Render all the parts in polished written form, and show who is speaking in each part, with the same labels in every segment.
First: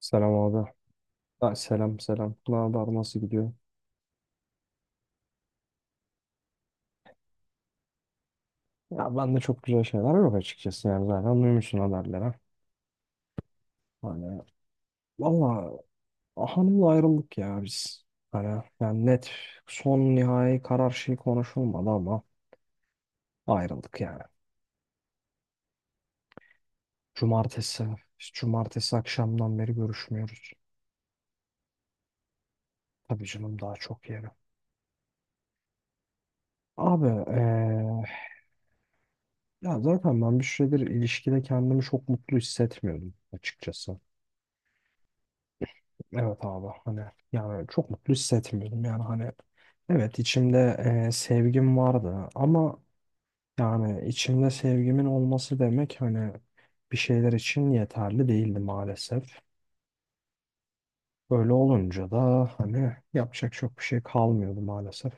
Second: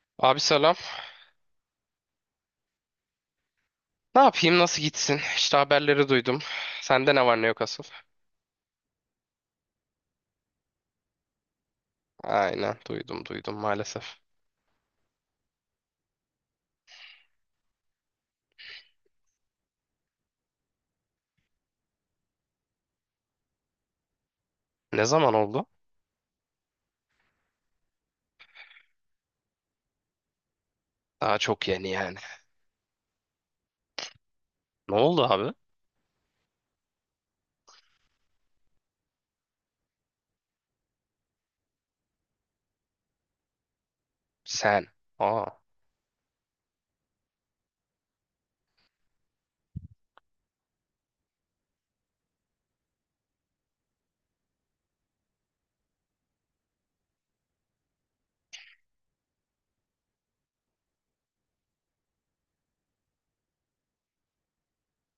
Speaker 1: Selam
Speaker 2: Abi
Speaker 1: abi.
Speaker 2: selam.
Speaker 1: Ha, selam selam. Ne haber nasıl gidiyor?
Speaker 2: Ne yapayım? Nasıl gitsin? İşte haberleri duydum. Sende ne var ne yok asıl?
Speaker 1: Ya ben de çok güzel şeyler yok açıkçası yani zaten duymuşsun haberlere.
Speaker 2: Aynen, duydum maalesef.
Speaker 1: Hani valla hanımla ayrıldık ya biz. Hani yani net son nihai karar şey konuşulmadı ama ayrıldık yani.
Speaker 2: Ne zaman oldu?
Speaker 1: Cumartesi, biz cumartesi akşamdan beri görüşmüyoruz.
Speaker 2: Daha çok yeni yani.
Speaker 1: Tabii canım daha çok yeri.
Speaker 2: Ne oldu abi?
Speaker 1: Abi, ya zaten ben bir süredir ilişkide kendimi çok mutlu hissetmiyordum açıkçası.
Speaker 2: Sen. Aa.
Speaker 1: Evet abi hani yani çok mutlu hissetmiyordum yani hani evet içimde sevgim vardı ama yani içimde sevgimin olması demek hani bir şeyler için yeterli değildi maalesef. Böyle olunca da hani yapacak çok bir şey kalmıyordu maalesef.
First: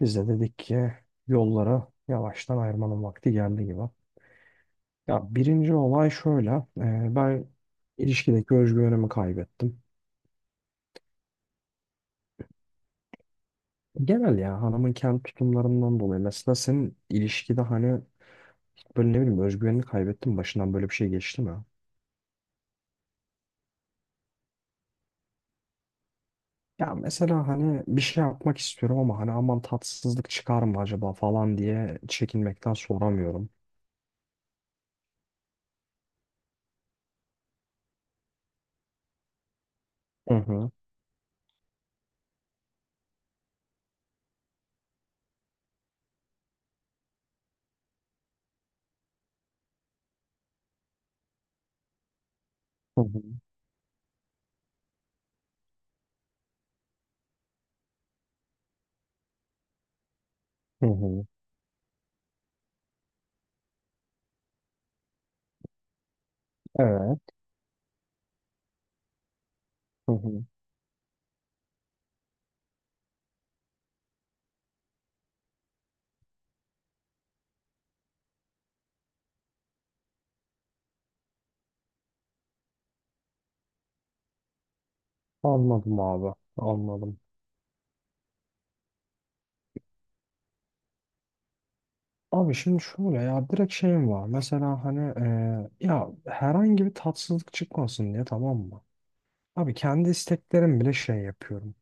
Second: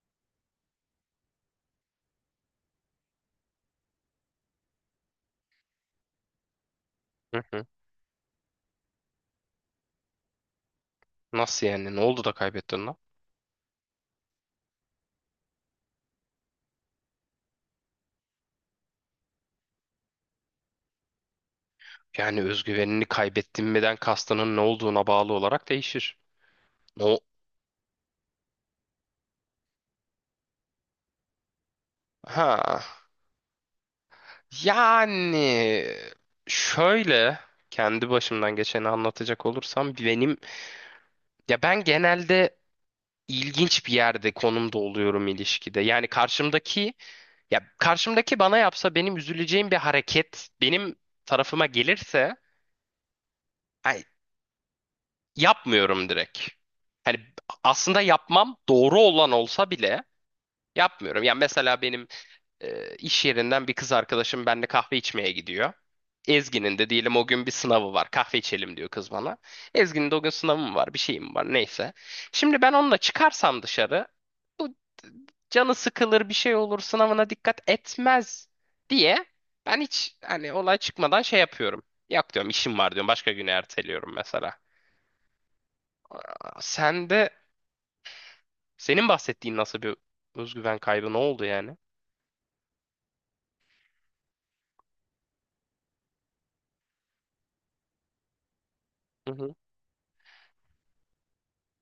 Speaker 1: Biz de dedik ki yollara yavaştan ayırmanın vakti geldi gibi. Ya birinci olay şöyle,
Speaker 2: Hı
Speaker 1: ben
Speaker 2: hı.
Speaker 1: ilişkideki özgüvenimi kaybettim.
Speaker 2: Nasıl yani? Ne oldu da kaybettin lan?
Speaker 1: Genel ya hanımın kendi tutumlarından dolayı. Mesela senin ilişkide hani böyle ne bileyim özgüvenini kaybettin mi? Başından böyle bir şey geçti mi?
Speaker 2: Yani özgüvenini kaybettin miden kastının ne olduğuna bağlı olarak değişir.
Speaker 1: Ya
Speaker 2: No.
Speaker 1: mesela hani bir şey yapmak istiyorum ama hani aman tatsızlık çıkar mı acaba falan diye çekinmekten
Speaker 2: Ha.
Speaker 1: soramıyorum.
Speaker 2: Yani şöyle, kendi başımdan geçeni anlatacak olursam
Speaker 1: Hı
Speaker 2: benim
Speaker 1: hı.
Speaker 2: ya ben genelde ilginç bir yerde, konumda oluyorum ilişkide. Yani karşımdaki bana yapsa benim üzüleceğim bir hareket benim tarafıma gelirse,
Speaker 1: Hı hı.
Speaker 2: ay, yapmıyorum direkt. Hani aslında yapmam doğru olan olsa bile
Speaker 1: Hı
Speaker 2: yapmıyorum.
Speaker 1: hı.
Speaker 2: Yani mesela benim iş yerinden bir kız arkadaşım benimle kahve içmeye gidiyor. Ezgi'nin de diyelim
Speaker 1: Evet.
Speaker 2: o gün bir sınavı var. Kahve içelim diyor kız bana. Ezgi'nin
Speaker 1: Hı
Speaker 2: de o gün
Speaker 1: hı.
Speaker 2: sınavı mı var, bir şeyim var, neyse. Şimdi ben onunla çıkarsam dışarı, bu canı sıkılır, bir şey olur, sınavına dikkat etmez diye ben hiç hani olay çıkmadan şey yapıyorum. Yok diyorum, işim var diyorum, başka güne erteliyorum mesela.
Speaker 1: Anladım abi.
Speaker 2: Aa, sen
Speaker 1: Anladım.
Speaker 2: de senin bahsettiğin nasıl bir özgüven kaybı, ne oldu yani?
Speaker 1: Abi şimdi şöyle ya direkt şeyim var. Mesela hani, ya herhangi bir tatsızlık çıkmasın diye tamam mı?
Speaker 2: Hı hı.
Speaker 1: Abi kendi isteklerim bile şey yapıyorum,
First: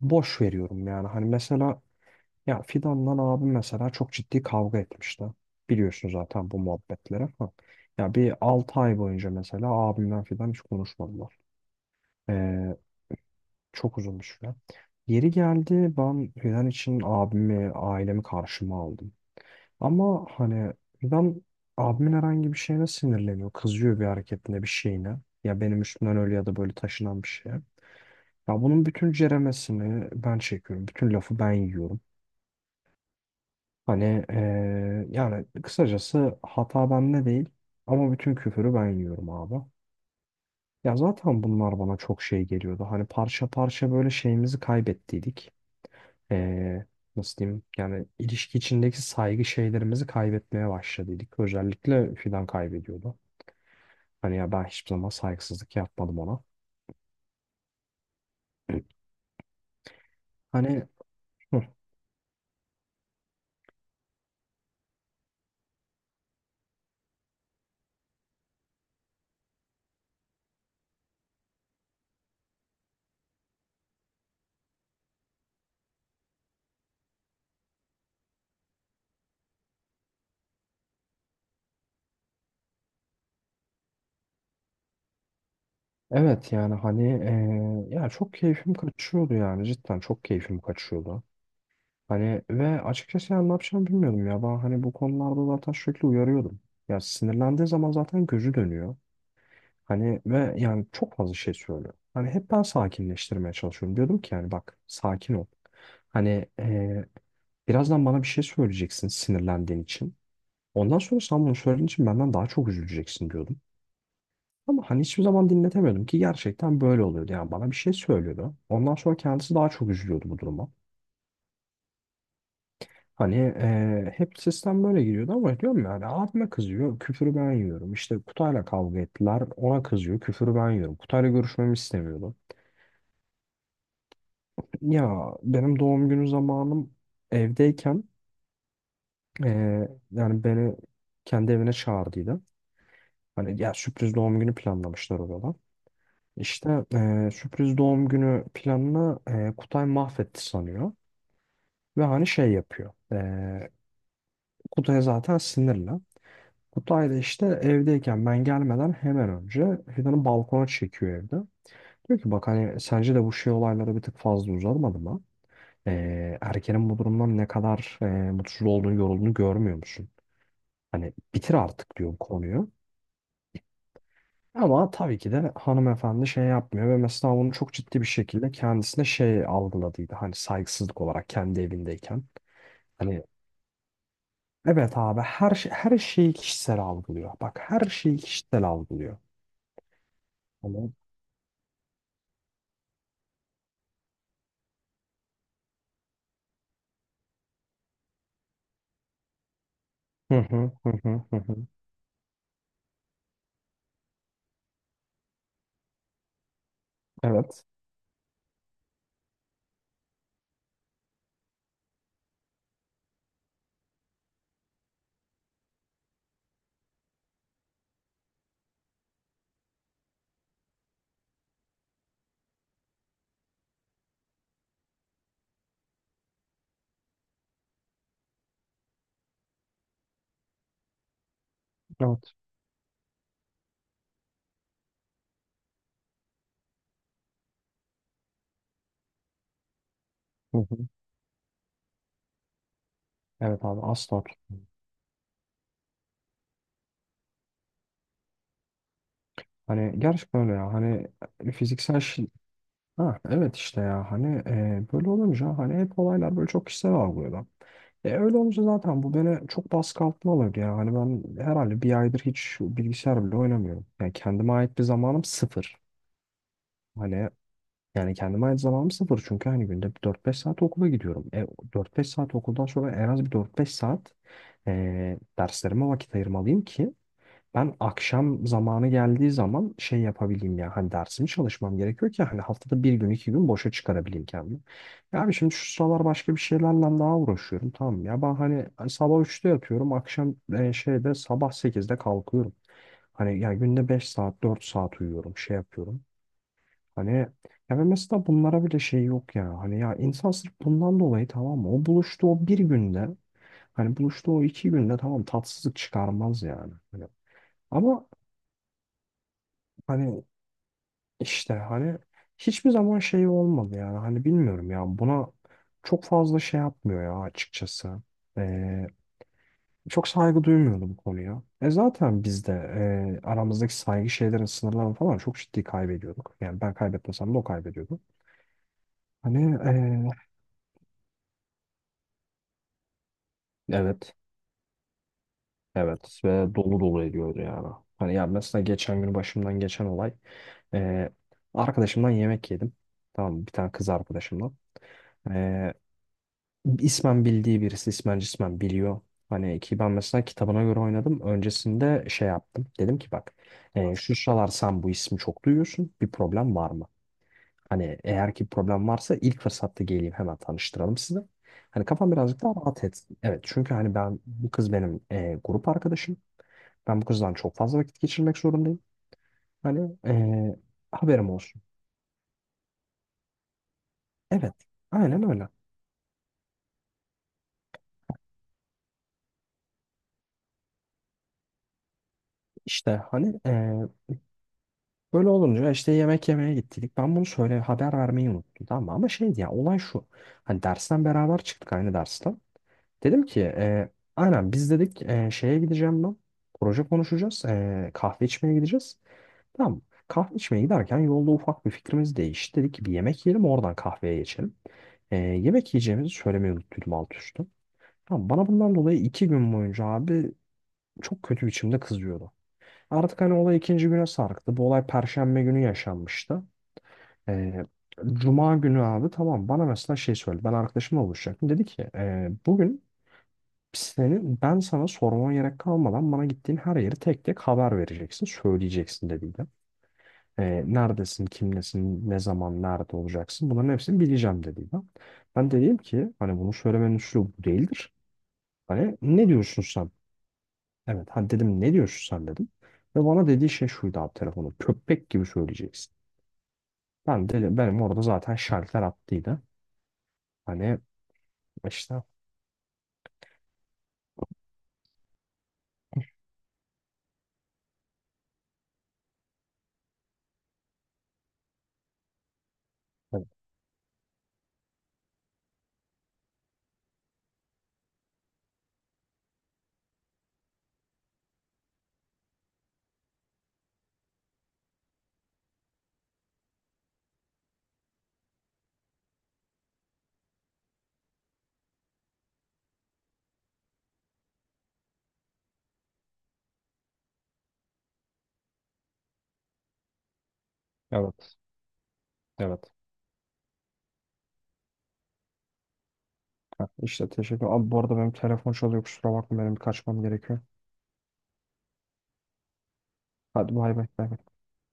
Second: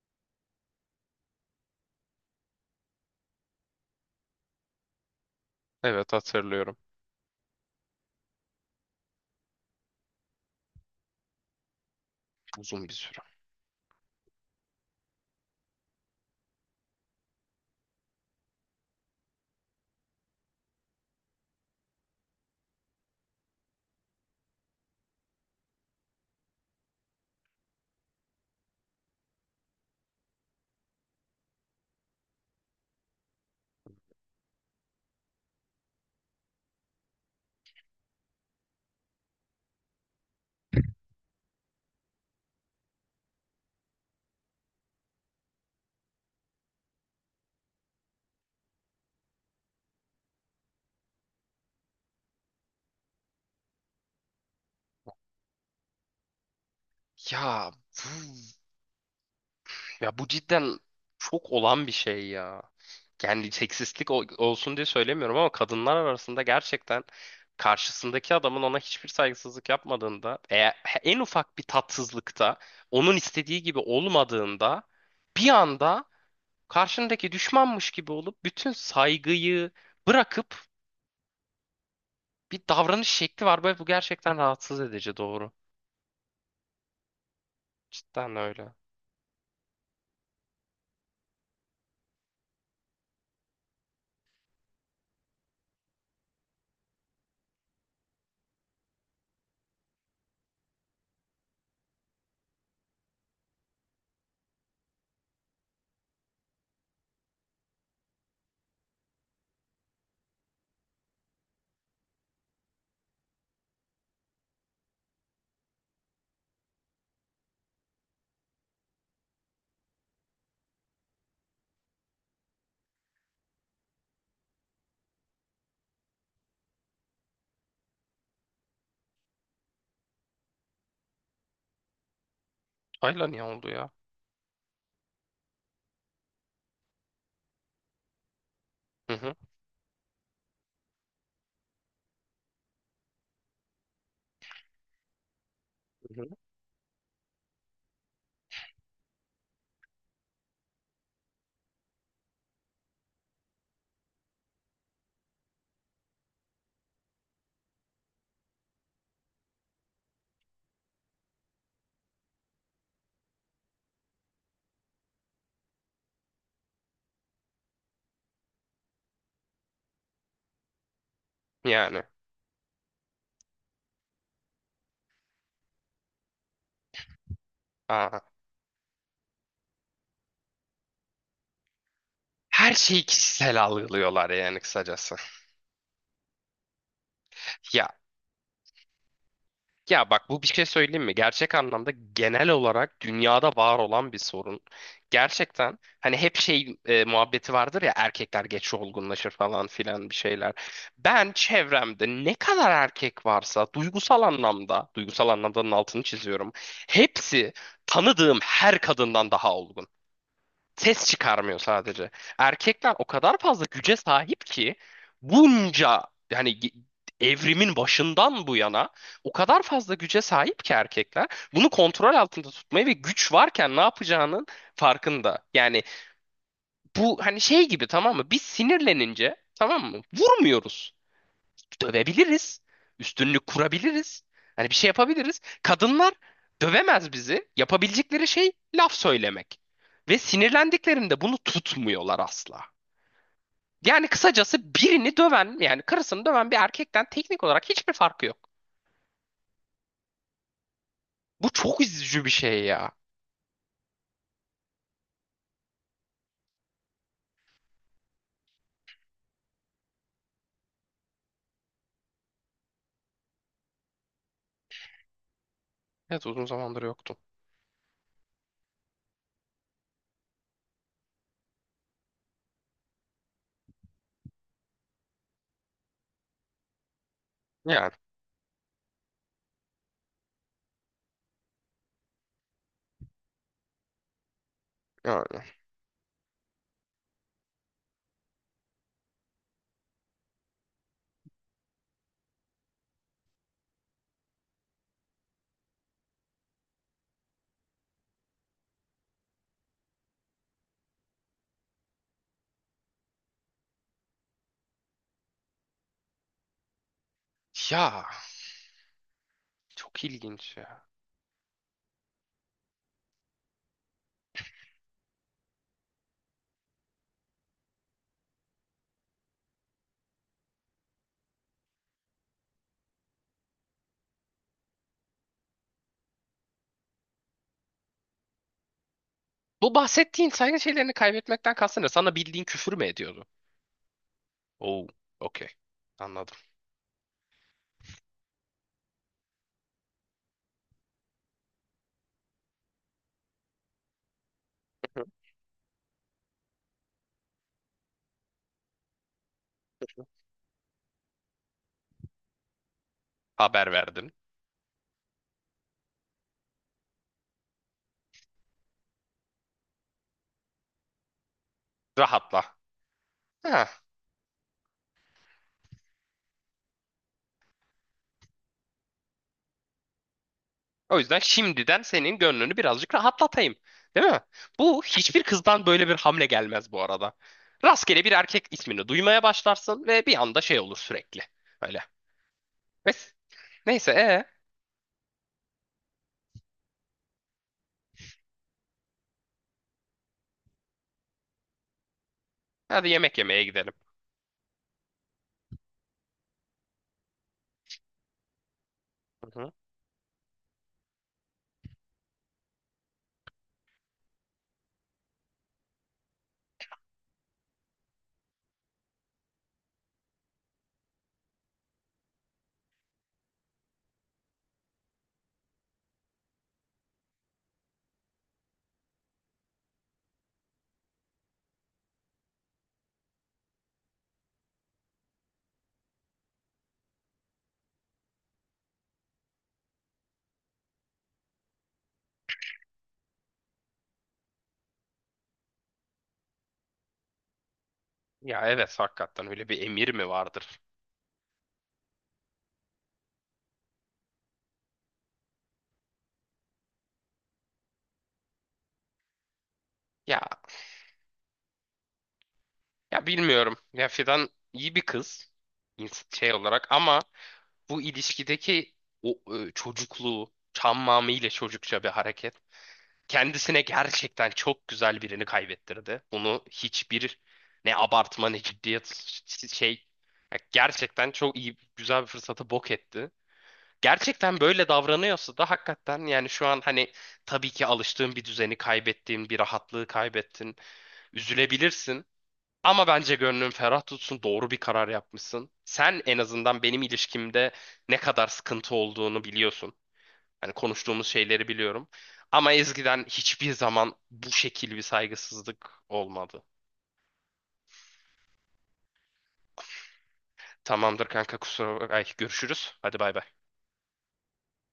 Speaker 1: boş veriyorum yani. Hani mesela ya Fidan'la abim mesela çok ciddi kavga etmişti. Biliyorsun
Speaker 2: Evet,
Speaker 1: zaten bu
Speaker 2: hatırlıyorum.
Speaker 1: muhabbetleri. Ha. Ya bir 6 ay boyunca mesela abimden Fidan hiç konuşmadılar. Ee,
Speaker 2: Uzun bir süre.
Speaker 1: çok uzun bir süre. Yeri geldi ben Fidan için abimi, ailemi karşıma aldım. Ama hani Fidan abimin herhangi bir şeyine sinirleniyor. Kızıyor bir hareketine, bir şeyine. Ya benim üstümden öyle ya da böyle taşınan bir şeye. Ya bunun bütün ceremesini ben çekiyorum. Bütün lafı ben yiyorum. Hani, yani kısacası hata bende değil ama bütün küfürü ben yiyorum abi. Ya zaten bunlar bana çok şey geliyordu. Hani parça parça böyle şeyimizi kaybettiydik. Eee, nasıl diyeyim? Yani ilişki içindeki saygı şeylerimizi kaybetmeye başladıydık. Özellikle Fidan kaybediyordu. Hani ya ben hiçbir zaman saygısızlık yapmadım ona.
Speaker 2: Ya bu, ya bu cidden
Speaker 1: Hani
Speaker 2: çok
Speaker 1: hı,
Speaker 2: olan bir şey ya. Yani seksistlik olsun diye söylemiyorum ama kadınlar arasında gerçekten, karşısındaki adamın ona hiçbir saygısızlık yapmadığında, eğer en ufak bir tatsızlıkta onun istediği gibi olmadığında, bir anda karşındaki düşmanmış gibi olup bütün saygıyı bırakıp bir davranış şekli var. Böyle bu gerçekten rahatsız edici, doğru.
Speaker 1: evet yani hani, ya çok
Speaker 2: Cidden öyle.
Speaker 1: keyfim kaçıyordu yani cidden çok keyfim kaçıyordu. Hani ve açıkçası yani ne yapacağımı bilmiyordum ya. Ben hani bu konularda zaten sürekli uyarıyordum. Ya sinirlendiği zaman zaten gözü dönüyor. Hani ve yani çok fazla şey söylüyor. Hani hep ben sakinleştirmeye çalışıyorum. Diyordum ki yani bak sakin ol. Hani, birazdan bana bir şey söyleyeceksin sinirlendiğin için. Ondan sonra sen bunu söylediğin için benden daha çok üzüleceksin diyordum. Ama hani hiçbir zaman dinletemiyordum ki gerçekten böyle oluyordu. Yani bana bir şey söylüyordu. Ondan sonra kendisi daha çok üzülüyordu bu duruma. Hani, hep sistem böyle gidiyordu ama diyorum yani abime kızıyor, küfürü ben yiyorum. İşte Kutay'la kavga ettiler, ona kızıyor, küfürü ben yiyorum. Kutay'la görüşmemi istemiyordu.
Speaker 2: Ayla niye oldu ya?
Speaker 1: Ya benim doğum günü zamanım evdeyken
Speaker 2: Hı hı.
Speaker 1: eee, yani beni kendi evine çağırdıydı. Hani ya sürpriz doğum günü planlamışlar orada.
Speaker 2: Hı hı.
Speaker 1: İşte, sürpriz doğum günü planını Kutay mahvetti sanıyor. Ve hani şey yapıyor. Kutay zaten sinirli. Kutay da işte evdeyken ben gelmeden hemen önce Fidan'ı balkona çekiyor evde. Diyor ki bak hani sence de bu şey olayları bir tık fazla uzatmadı mı? Erkenin bu durumdan ne kadar mutsuz olduğunu, yorulduğunu görmüyor musun? Hani bitir artık
Speaker 2: Yani.
Speaker 1: diyor bu konuyu. Ama tabii ki de hanımefendi şey yapmıyor ve mesela bunu çok ciddi bir
Speaker 2: Aa.
Speaker 1: şekilde kendisine şey algıladıydı. Hani saygısızlık olarak kendi evindeyken.
Speaker 2: Her şeyi
Speaker 1: Hani
Speaker 2: kişisel algılıyorlar yani
Speaker 1: evet
Speaker 2: kısacası.
Speaker 1: abi her şeyi kişisel algılıyor. Bak her
Speaker 2: Ya
Speaker 1: şeyi kişisel algılıyor.
Speaker 2: ya bak, bu bir şey söyleyeyim mi? Gerçek anlamda genel olarak dünyada var olan bir sorun. Gerçekten hani hep şey, muhabbeti vardır ya, erkekler geç olgunlaşır falan filan bir
Speaker 1: Hı
Speaker 2: şeyler.
Speaker 1: hı hı hı
Speaker 2: Ben
Speaker 1: hı hı.
Speaker 2: çevremde ne kadar erkek varsa duygusal anlamda, duygusal anlamdanın altını çiziyorum. Hepsi
Speaker 1: Evet.
Speaker 2: tanıdığım her kadından daha olgun. Ses çıkarmıyor sadece. Erkekler o kadar fazla güce sahip ki, bunca yani evrimin başından bu yana o kadar fazla güce sahip ki erkekler, bunu kontrol altında tutmayı ve güç varken ne yapacağının farkında. Yani bu hani şey gibi, tamam mı? Biz sinirlenince, tamam mı, vurmuyoruz,
Speaker 1: Evet.
Speaker 2: dövebiliriz. Üstünlük kurabiliriz. Hani bir şey yapabiliriz. Kadınlar dövemez bizi. Yapabilecekleri şey laf söylemek. Ve
Speaker 1: Hı hı.
Speaker 2: sinirlendiklerinde bunu tutmuyorlar asla.
Speaker 1: Evet abi
Speaker 2: Yani
Speaker 1: asla.
Speaker 2: kısacası birini döven, yani karısını döven bir erkekten teknik olarak hiçbir farkı yok.
Speaker 1: Hani gerçekten öyle ya. Hani
Speaker 2: Bu
Speaker 1: e,
Speaker 2: çok
Speaker 1: fiziksel
Speaker 2: üzücü
Speaker 1: şey.
Speaker 2: bir şey ya.
Speaker 1: Ha evet işte ya. Hani, böyle olunca hani hep olaylar böyle çok kişisel algılıyorlar. Öyle olunca zaten bu beni çok baskı altına alıyor ya. Hani ben herhalde bir aydır hiç bilgisayar bile oynamıyorum. Yani kendime ait bir zamanım sıfır.
Speaker 2: Evet, uzun zamandır yoktu.
Speaker 1: Hani yani kendime ait zamanım sıfır. Çünkü hani günde bir dört beş saat okula gidiyorum. 4-5 saat okuldan sonra en az bir dört beş saat, derslerime vakit ayırmalıyım ki ben
Speaker 2: Yani,
Speaker 1: akşam zamanı geldiği zaman şey yapabileyim ya hani dersimi çalışmam gerekiyor ki hani haftada bir gün iki gün boşa çıkarabileyim kendimi. Ya abi
Speaker 2: yani.
Speaker 1: şimdi şu sıralar başka bir şeylerle daha uğraşıyorum tamam mı? Ya ben hani sabah üçte yatıyorum akşam şeyde sabah sekizde kalkıyorum. Hani ya günde 5 saat 4 saat uyuyorum şey yapıyorum. Hani ya ve mesela bunlara bile şey yok ya hani ya insan sırf bundan dolayı tamam mı o buluştu o bir günde hani buluştu o iki günde tamam tatsızlık çıkarmaz yani. Hani
Speaker 2: Ya
Speaker 1: ama
Speaker 2: çok
Speaker 1: hani
Speaker 2: ilginç ya.
Speaker 1: işte hani hiçbir zaman şey olmadı yani hani bilmiyorum ya buna çok fazla şey yapmıyor ya açıkçası. Ee, çok saygı duymuyordu bu konuya. E zaten biz de, aramızdaki saygı şeylerin sınırlarını falan çok ciddi kaybediyorduk. Yani ben kaybetmesem de o kaybediyordu. Hani
Speaker 2: Bu bahsettiğin saygı şeylerini kaybetmekten kastın ne? Sana bildiğin küfür mü ediyordu?
Speaker 1: e, evet
Speaker 2: Oo, okey.
Speaker 1: evet
Speaker 2: Anladım.
Speaker 1: ve dolu dolu ediyordu yani. Hani ya mesela geçen gün başımdan geçen olay e, arkadaşımdan yemek yedim. Tamam mı? Bir tane kız arkadaşımdan. İsmen bildiği birisi ismen cismen biliyor. Hani ki ben mesela kitabına göre oynadım. Öncesinde şey yaptım. Dedim ki bak
Speaker 2: Haber
Speaker 1: e,
Speaker 2: verdin.
Speaker 1: şu sıralar sen bu ismi çok duyuyorsun. Bir problem var mı? Hani eğer ki problem varsa ilk fırsatta geleyim hemen tanıştıralım sizi. Hani kafam
Speaker 2: Rahatla.
Speaker 1: birazcık daha rahat etsin. Evet
Speaker 2: Ha.
Speaker 1: çünkü hani ben bu kız benim grup arkadaşım. Ben bu kızdan çok fazla vakit geçirmek zorundayım. Hani,
Speaker 2: O yüzden
Speaker 1: haberim olsun.
Speaker 2: şimdiden senin gönlünü birazcık rahatlatayım. Değil mi?
Speaker 1: Evet
Speaker 2: Bu hiçbir
Speaker 1: aynen öyle.
Speaker 2: kızdan böyle bir hamle gelmez bu arada. Rastgele bir erkek ismini duymaya başlarsın ve bir anda şey olur sürekli. Öyle.
Speaker 1: İşte
Speaker 2: Neyse,
Speaker 1: hani e,
Speaker 2: neyse
Speaker 1: böyle olunca işte yemek yemeye gittik. Ben bunu söyle haber vermeyi unuttum tamam mı? Ama şeydi ya olay şu. Hani dersten beraber çıktık aynı dersten.
Speaker 2: hadi yemek
Speaker 1: Dedim ki
Speaker 2: yemeye gidelim.
Speaker 1: e, aynen biz dedik, şeye gideceğim ben. Proje konuşacağız. E, kahve içmeye gideceğiz.
Speaker 2: Hı hı.
Speaker 1: Tamam mı? Kahve içmeye giderken yolda ufak bir fikrimiz değişti. Dedik ki bir yemek yiyelim oradan kahveye geçelim. E, yemek yiyeceğimizi söylemeyi unuttum alt üstü. Tamam, bana bundan dolayı iki gün boyunca abi çok kötü biçimde kızıyordu. Artık hani olay ikinci güne sarktı. Bu olay Perşembe günü yaşanmıştı. Ee, Cuma günü abi tamam bana mesela şey söyledi. Ben arkadaşımla buluşacaktım. Dedi ki bugün senin ben sana sormama gerek kalmadan bana gittiğin her yeri tek tek haber vereceksin. Söyleyeceksin" dediydi. Neredesin, kimlesin, ne zaman, nerede olacaksın bunların hepsini bileceğim dediydi. Ben dedim ki hani bunu söylemenin üslubu bu değildir.
Speaker 2: Ya evet,
Speaker 1: Hani
Speaker 2: hakikaten
Speaker 1: ne
Speaker 2: öyle bir
Speaker 1: diyorsun sen?
Speaker 2: emir mi vardır?
Speaker 1: Evet hani dedim ne diyorsun sen dedim. Ve bana dediği şey şuydu abi telefonu köpek gibi söyleyeceksin. Ben de benim orada zaten şalter attıydı.
Speaker 2: Ya
Speaker 1: Hani İşte.
Speaker 2: ya bilmiyorum. Ya Fidan iyi bir kız, şey olarak, ama bu ilişkideki o çocukluğu, çammamı ile çocukça bir hareket.
Speaker 1: Evet.
Speaker 2: Kendisine gerçekten çok güzel birini kaybettirdi. Bunu hiçbir, ne abartma ne ciddiyet, şey, ya gerçekten çok iyi güzel bir fırsatı bok etti. Gerçekten böyle davranıyorsa da hakikaten, yani şu an hani tabii ki alıştığın bir düzeni, kaybettiğin bir rahatlığı kaybettin. Üzülebilirsin ama bence gönlün ferah tutsun, doğru bir karar yapmışsın. Sen en azından benim ilişkimde ne kadar sıkıntı olduğunu biliyorsun. Hani konuştuğumuz
Speaker 1: Evet.
Speaker 2: şeyleri biliyorum. Ama
Speaker 1: Evet.
Speaker 2: Ezgi'den hiçbir zaman bu şekil bir saygısızlık olmadı.
Speaker 1: Ha, işte teşekkür. Abi bu arada benim telefon çalıyor. Kusura bakma benim kaçmam gerekiyor.
Speaker 2: Tamamdır kanka, kusura bak. Ay, görüşürüz. Hadi bay bay.
Speaker 1: Hadi bay bay. Bay bay.